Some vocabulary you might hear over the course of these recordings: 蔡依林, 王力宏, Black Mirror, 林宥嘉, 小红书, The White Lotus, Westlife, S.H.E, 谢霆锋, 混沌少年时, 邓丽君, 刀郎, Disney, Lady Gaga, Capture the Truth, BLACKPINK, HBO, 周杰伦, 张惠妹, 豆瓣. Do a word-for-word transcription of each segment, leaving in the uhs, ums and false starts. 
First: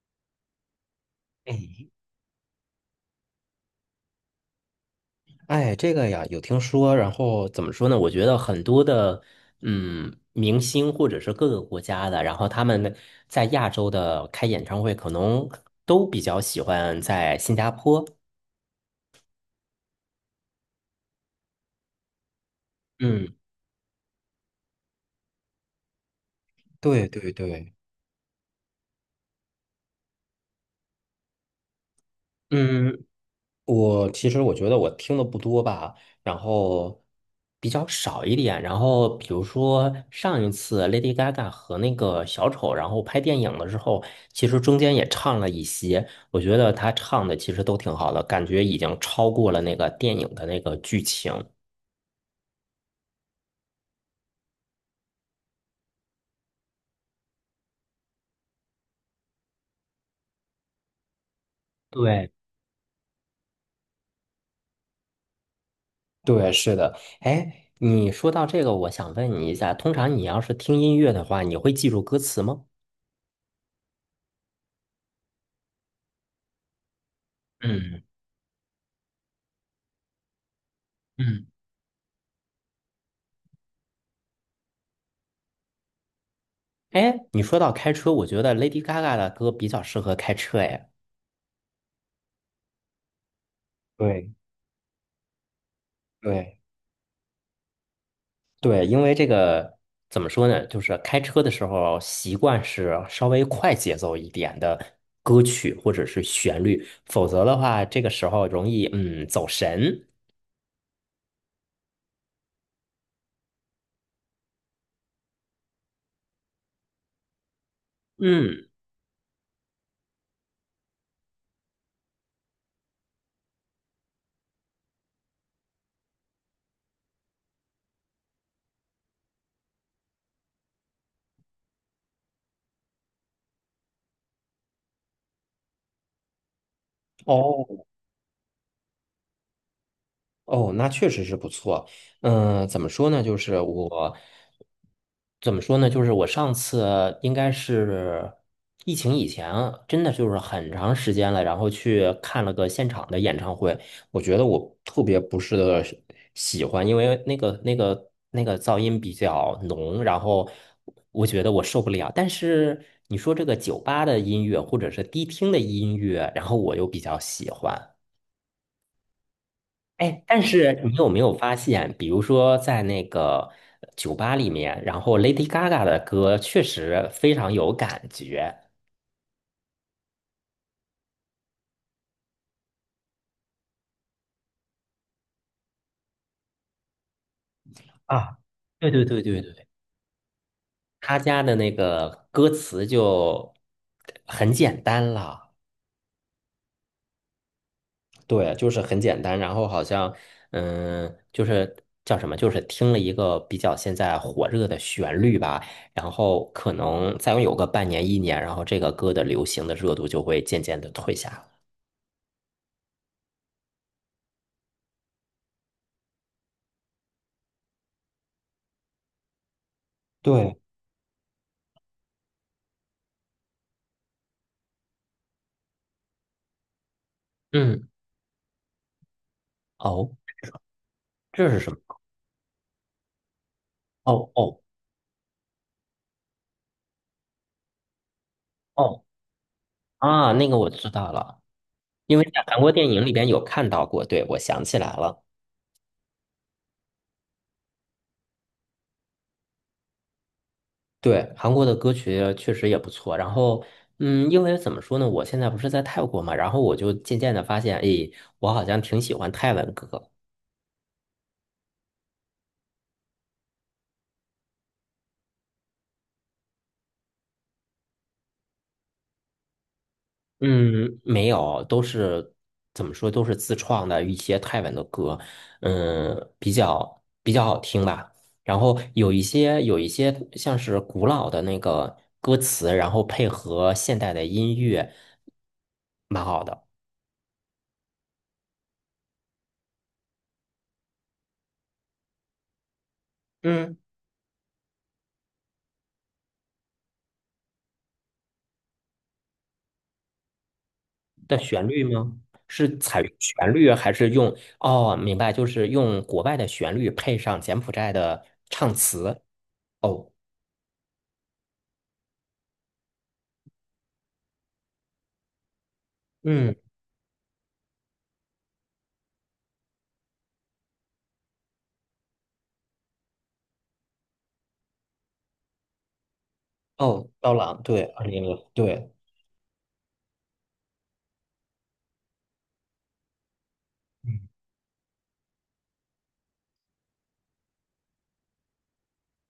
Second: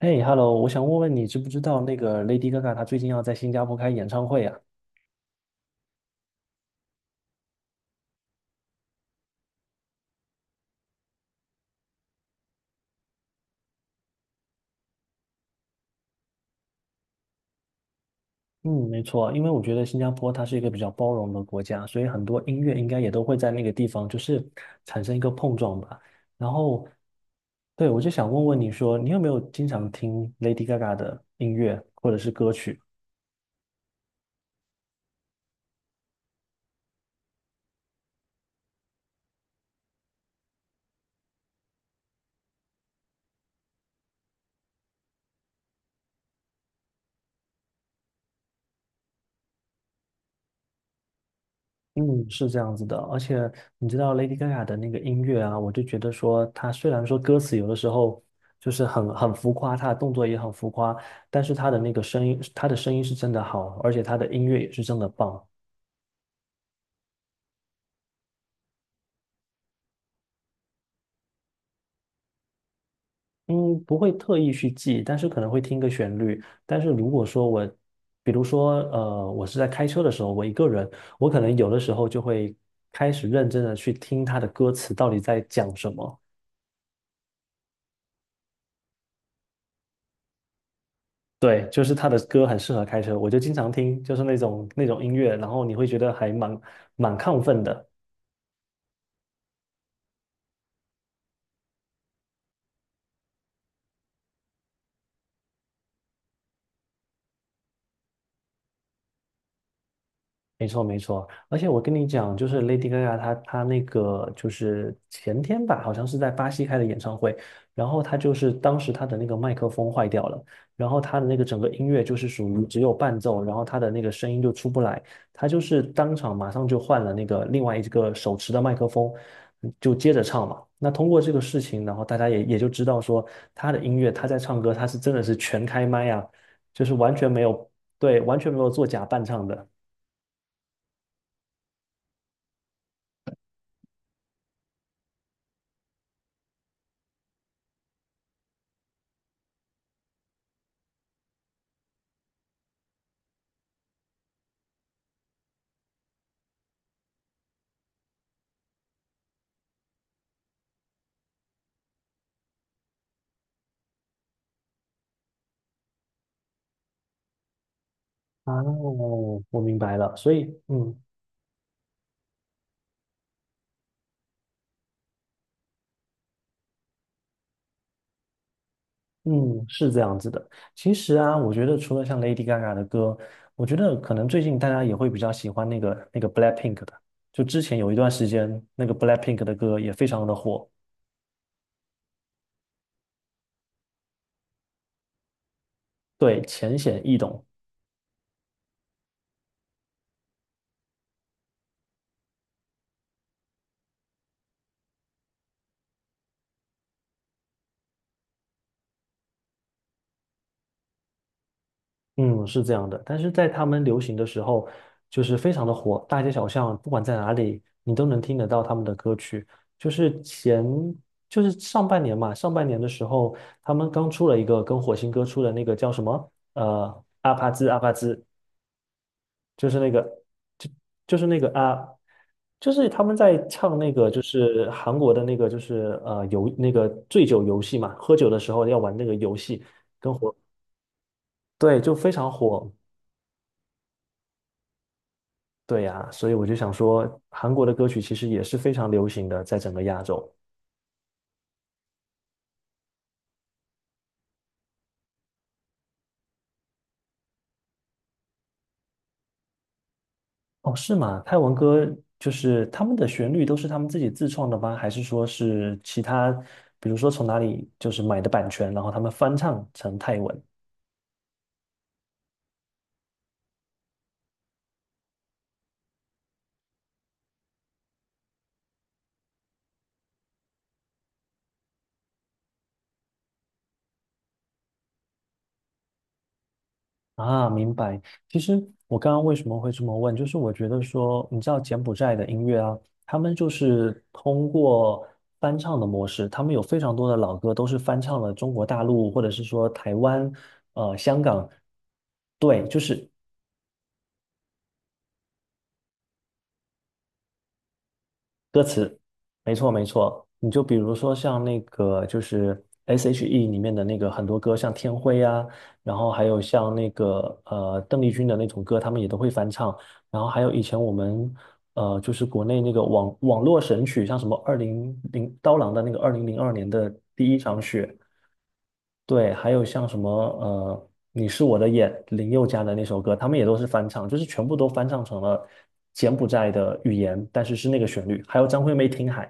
嘿，Hello，我想问问你，知不知道哎，那个 Lady Gaga 她最近要在新加坡开演唱会啊？哎，这个呀，有听说。然后怎么说呢？我觉得很多的，嗯，明星或者是各个国家的，然后他们在亚洲的开演唱会，可能都比较喜欢在新加坡。嗯，没错，因为我觉得新加坡它是一个比较包容的国家，所以很多音乐应该也都嗯，会在那个地方就是产生一个碰撞吧。然后，对对对。对，我就想问问你说，你有没有经常听 Lady Gaga 的音乐或者是歌曲？嗯。我其实我觉得我听的不多吧，然后比较少一点。然后比如说上一次 Lady Gaga 和那个小丑，然后拍电影的时候，其实中间也唱了一些，我觉得他唱的其实都挺好的，感觉已经超过了那个电影的那个剧情。嗯，是这样子的。而且你知道 Lady Gaga 的那个音乐啊，我就觉得说，她虽然说歌词有的时候就是很很浮夸，她的动作也很浮夸，但是她的那个声对，音，她的声音是真的好，而且她的音乐也是真的棒。对，是的。哎，你说到这个，我想问你一下，通常你要是听音乐的话，你会记住歌词吗？嗯，不会特意去记，但是可能会听个旋律。但是如果说我，嗯比如说呃，我是在开车的时候，我一个人，我可嗯。能有的时候就会开始认真的去听她的歌词到底在讲什么。哎，你说到开车，我觉得 Lady Gaga 的歌比较适合开车。哎，对，就是他的歌很适合开车，我就经常听，就是对那种那种音乐，然后你会觉得还对，蛮蛮亢奋的。对，因为这个怎么说呢，就是开车的时候习惯是稍微快节奏一点的歌曲或者是旋律。否则的话，这个时候容易嗯走神。没错，没错，而且我跟你讲，就是 Lady Gaga 她她那个就是前天吧，好像是在巴西开的演唱会，然后她就是嗯，当时她的那个麦克风坏掉了，然后她的那个整个音乐就是属于只有伴奏，然后她的那个声音就出不来，她就是当场马上就换了那个另外一个手持的麦克风，就接着唱嘛。那通过这个事情，然后大家也也就知道说她的音乐，她在唱歌，她是真的是全开麦啊，就是完全没有，哦，对，完全没有做假伴唱的。哦，那确实是不错。嗯、怎么说呢？就是我怎么说呢？就是我上次应该是疫情以前，真的就是很长时间了，然后去看了个现场的演唱会。我觉得我特别不是的喜欢，因为那个那个那个噪音比较浓，然后我觉得我受不了。但是你说这个酒吧的音乐或者是迪厅的音乐，然后我又比较喜欢。啊，我明白了，哎，所但以，是你嗯有没有发现，比如说在那个酒吧里面，然后 Lady Gaga 的歌确实非常有感觉。嗯，是这样子的。其实啊，我觉得除了像 Lady Gaga 的歌，我觉得可能最近大家也会比较喜欢那个那个 BLACKPINK 的。就之前有一段时啊，间，那对个 对对 BLACKPINK 对的对，歌也非常的火。他家的那个歌词就很简单了。对，浅显易懂。对，就是很简单。然后好像，嗯，就是叫什么，就是听了一个比较现在火热的旋律吧。然后可能再有个半年一年，然后这个歌的流行的热度就会渐渐的退下了。嗯，是这样的，但是在他们流行的时候，就是非常的火，大街小巷，不管在哪里，你都能听得到他们的歌曲。就是对，前，就是上半年嘛，上半年的时候，他们刚出了一个跟火星哥出的那个叫什么？呃，阿帕兹阿嗯。帕兹，就是那哦，个，就就是那个这是什么？啊，就是他们在唱那个，就哦哦是韩国的那个，就是呃游那个醉酒游戏嘛，喝酒的时候要玩那哦个游戏。啊，那个我知道了。对，就非因为常在韩国火。电影里边有看到过。对，我想起来了。对呀，所以我就想说，韩国的歌曲其实也是非常流行的，在整个亚洲。对，韩国的歌曲确实也不错。然后，嗯，因为怎么说呢，我现在不是在泰国嘛，然后我就渐渐的发现，诶，我好像挺喜欢泰文歌。哦，是吗？泰文歌就是他们的旋律都是他们自己自创的吗？还是说是其他，比如说从哪里就是买的版权，然后他们翻唱成泰文？嗯，没有，都是怎么说，都是自创的一些泰文的歌。嗯，比较比较好听吧。然后有一些有一些像是古老的那个歌词，然后配合现代的音乐，蛮好的。啊，明白。其实我刚刚为什么会这么问，就是我觉得说，你知道柬埔寨的音乐啊，他们就嗯，是通过翻唱的模式，他们有非常多的老歌都是翻唱了中国大陆或者是说台湾、呃香的港。旋律吗？对，是就采是用旋律还是用？哦，明白，就是用国外的旋律配上柬埔寨的歌唱词，词。没错没哦，错，你就比如说像那个就是 S H E 里面的那个很多歌，像《天灰》啊，然后还有嗯，像那个呃邓丽君的那种歌，他们也都会翻唱，然后还有以前我们呃就是国内那个网网络神曲，像什么二零零刀郎的那个二零零二年的哦，第刀一场郎，对，雪。二零零，对。对，还有像什么呃，你是我的眼，林宥嘉的那首歌，他们也都是翻唱，就是全部都翻唱成了柬埔寨的语言，但是是那个旋律。还有张惠妹《听海》，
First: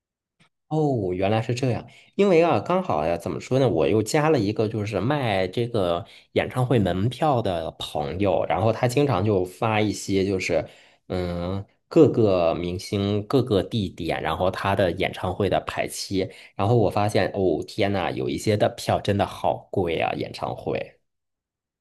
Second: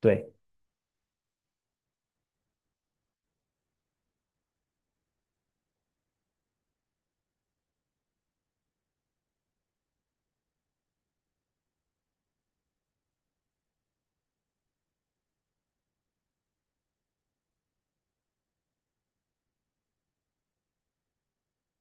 对。哦，原来是这样。因为啊，刚好呀，怎么说呢，我又加了一个就是卖这个演唱会门票的朋友，然后他经常就发一些就是嗯各个明星各个地点，然后他的演唱会的排期。然后我发现哦天呐，有一些的票真的好贵啊，演唱会。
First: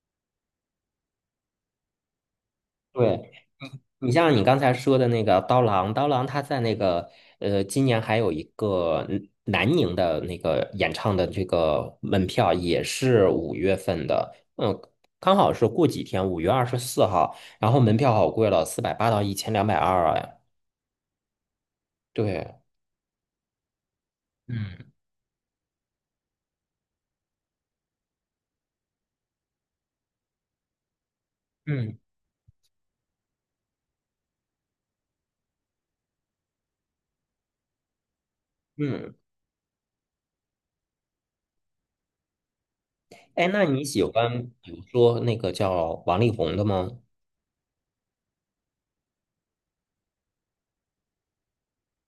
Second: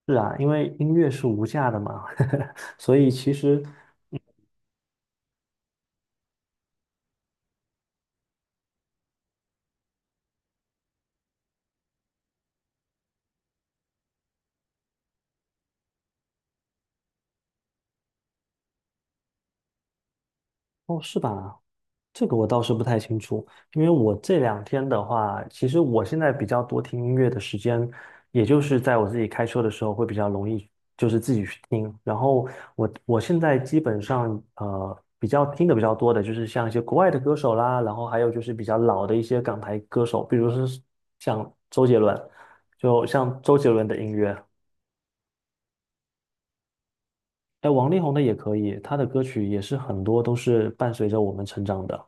是啊，因为音乐是无价的嘛，所以其对，实。你像你刚才说的那个刀郎，刀郎他在那个呃，今年还有一个嗯南宁的那个演唱的这个门票也是五月份的。嗯，刚好是过几天，五月二十四号，然后门票好贵了，四百八到一千两百二。哎，哦，是吧？这个我对，倒是不太清楚，因为我这两天嗯的话，其实我现在比较多听音乐的时间，也就是在我自己开车的时候会比较容易，就是自己去听。嗯，然后我我现在基本上呃比较听的比较多的就是像一些国外的歌手啦，然后还有就是比较老嗯，的一些港台歌手，比如是像周杰伦，就像哎，周那杰你伦的喜音乐。欢比如说那个叫王力宏的吗？哎，王力宏的也可以，他的歌曲也是很多都是伴随着我们成长的。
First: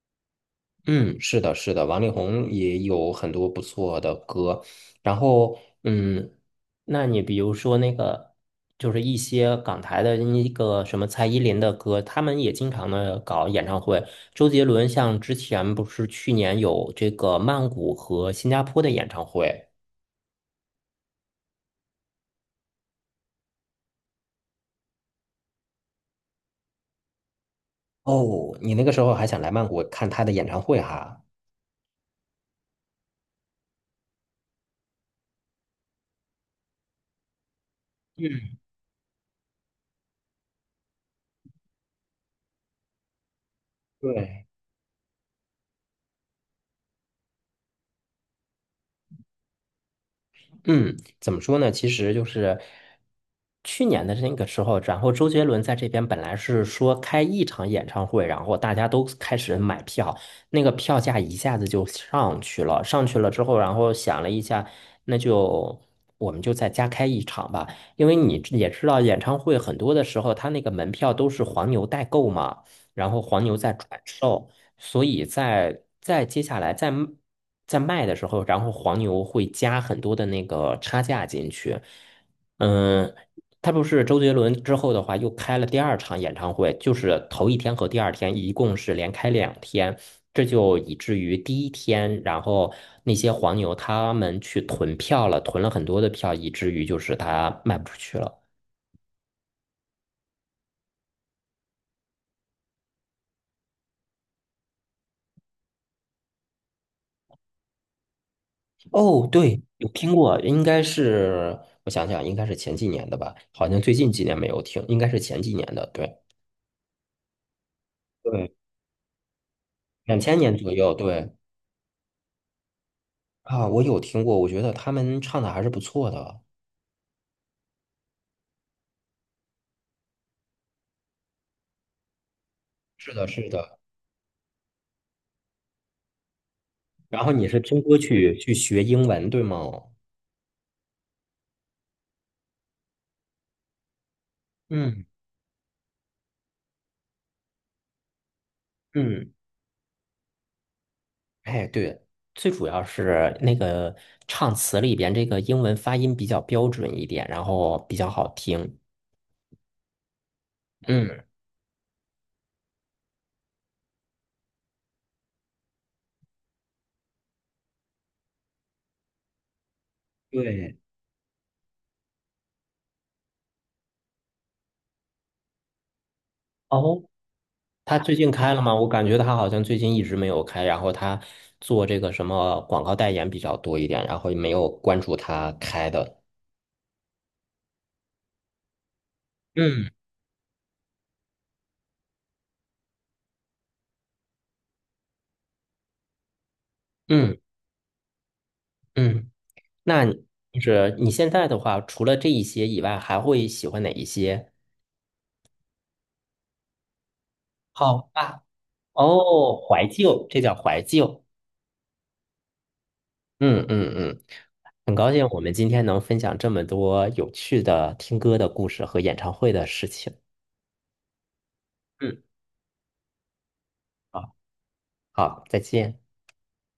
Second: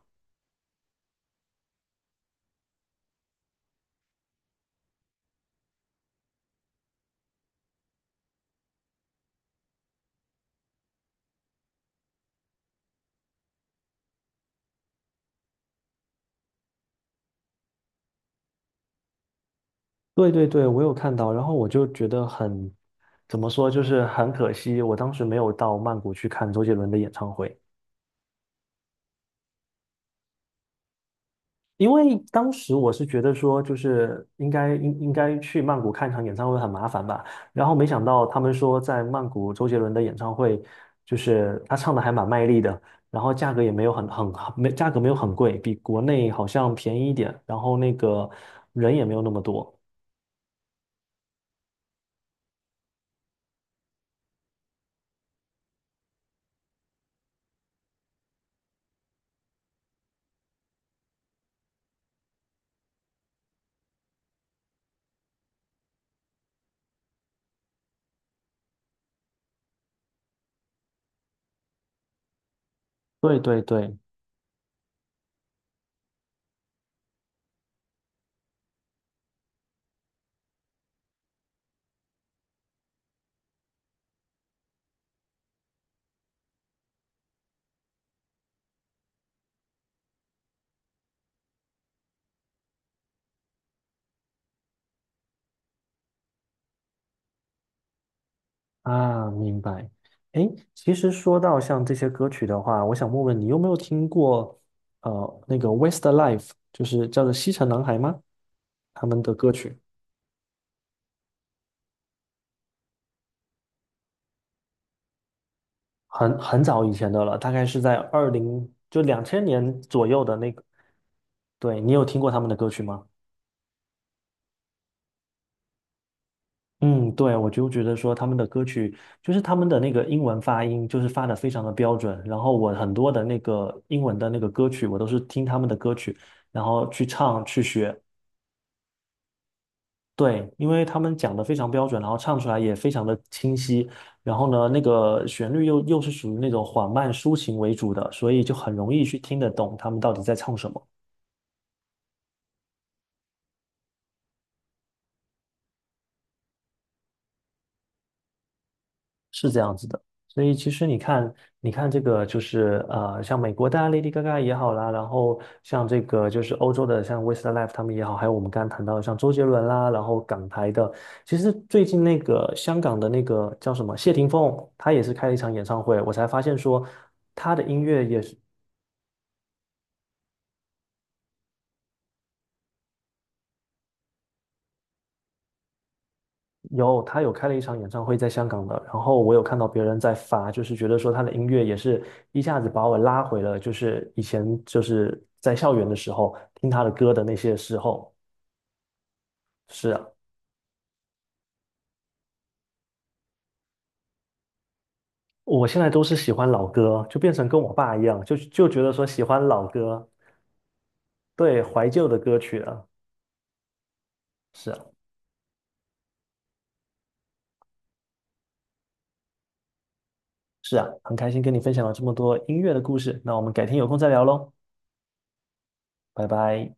嗯，是的，是的，王力宏也有很多不错的歌。然后，嗯，那你比如说那个，就是一些港台的那个什么蔡依林的歌，他们也经常的搞演唱会。周杰伦像之前不是去年有这个曼谷和新加坡的演唱会。对对对，我有看到，然后我就觉得很，怎么说，就是很可惜，我当时没有到曼谷去看周杰伦的演唱会，哦，你那个时候还想来曼谷看他的演唱会哈？因为当时我是觉得说，就是应该应应该去曼谷看场演唱会很麻烦吧，然后没想到他嗯，们说在曼谷周杰伦的演唱会，就是他唱的还蛮卖力的，然后价格也没有很很对。没价格没有很贵，比国内好像便宜一点，然后那个人也没有那么多。嗯，怎么说呢？其实就是去年的那个时候，然后周杰伦在这边本来是说开一场演唱会，然后大家都开始买票，那个票价一下子就上去了。上去了之后，然后想了一下，那就我们就再加开一场吧，因为你也知道，演唱会很多的时候，他那个门票都是黄牛代购嘛，然后对黄牛对在对，转售。所以在在接下来在卖在卖的时候，然后黄牛会加很多的那个差价进去。嗯，他不是周杰伦之后的话又开了第二场演唱会，就是头一天和第二天一共是连开两天。这就以至于第一天，然后那些黄牛他们去囤票了，囤了很多的票，以至于就是他卖不出去了。啊，明白。诶，其实说到像这些歌曲的话，我想问问你有没有听过呃那个 Westlife，就是叫做西城男孩吗？他们哦，的歌对，曲有听过，应该是我想想，应该是前几年的吧，好像最近几年没有听，应该是前几年的。对很很早以前的了，大概是在二对，零就两千年左两右的千那年个。左右，对。对，你有听过他们的歌曲吗？啊，我有听过，我觉得他们唱的还是不错的。嗯，对，我就觉得说他们的歌曲，就是他们的那个英文发音，就是发的非常的标准。然后我很多是的的，那是的。个英文的那个歌曲，我都是听他们的歌曲，然后去然后唱你是去听学。歌去去学英文，对吗？对，因为他们讲的非常标准，然后唱出来也非常的清晰，然后呢，那嗯个旋律又又是属于那种缓慢抒情为主的，所以就很容易去嗯，听得懂他们到底在唱什么。哎，对，最主要是那个唱词里边这个英文发音比较标准一点，然后比较好听。是这样子的，所以其实你嗯，看，你看这个就是呃，像美国的啊 Lady Gaga 也好啦，然后像这个就是欧洲的像 Westlife 他们也好，还有我们刚刚谈到的像周杰伦啦，然后港台对。的，其实最近那个香港的那个叫什么谢霆锋，他也是开了一场演唱会，我才发现说哦，他的音他乐最也近是开了吗？我感觉他好像最近一直没有开，然后他做这个什么广告代言比较多一点，然后也没有关注他开的。有，他有开了一场演唱会在香港的，然后我有看到别嗯人在发，就是觉得说他的音乐也是一下子把我拉回了，就是以前就是在校园的时候听他的歌的那嗯些时候。嗯，是那啊，你就是你现在的话，除了这一些以外，还会喜欢哪一些？我现在都是喜欢老歌，就变成跟我爸好一样，就吧，就觉得说喜欢哦，老怀歌，旧，这叫怀旧。对，怀旧的歌曲了。嗯嗯嗯，是啊，很高兴我们今天能分享这么多有趣的听歌的故事和演唱会的事情。是啊，很开心跟你分享了这么嗯，多音乐的故事，那我们改天有空再聊好，喽，好，再见。拜拜。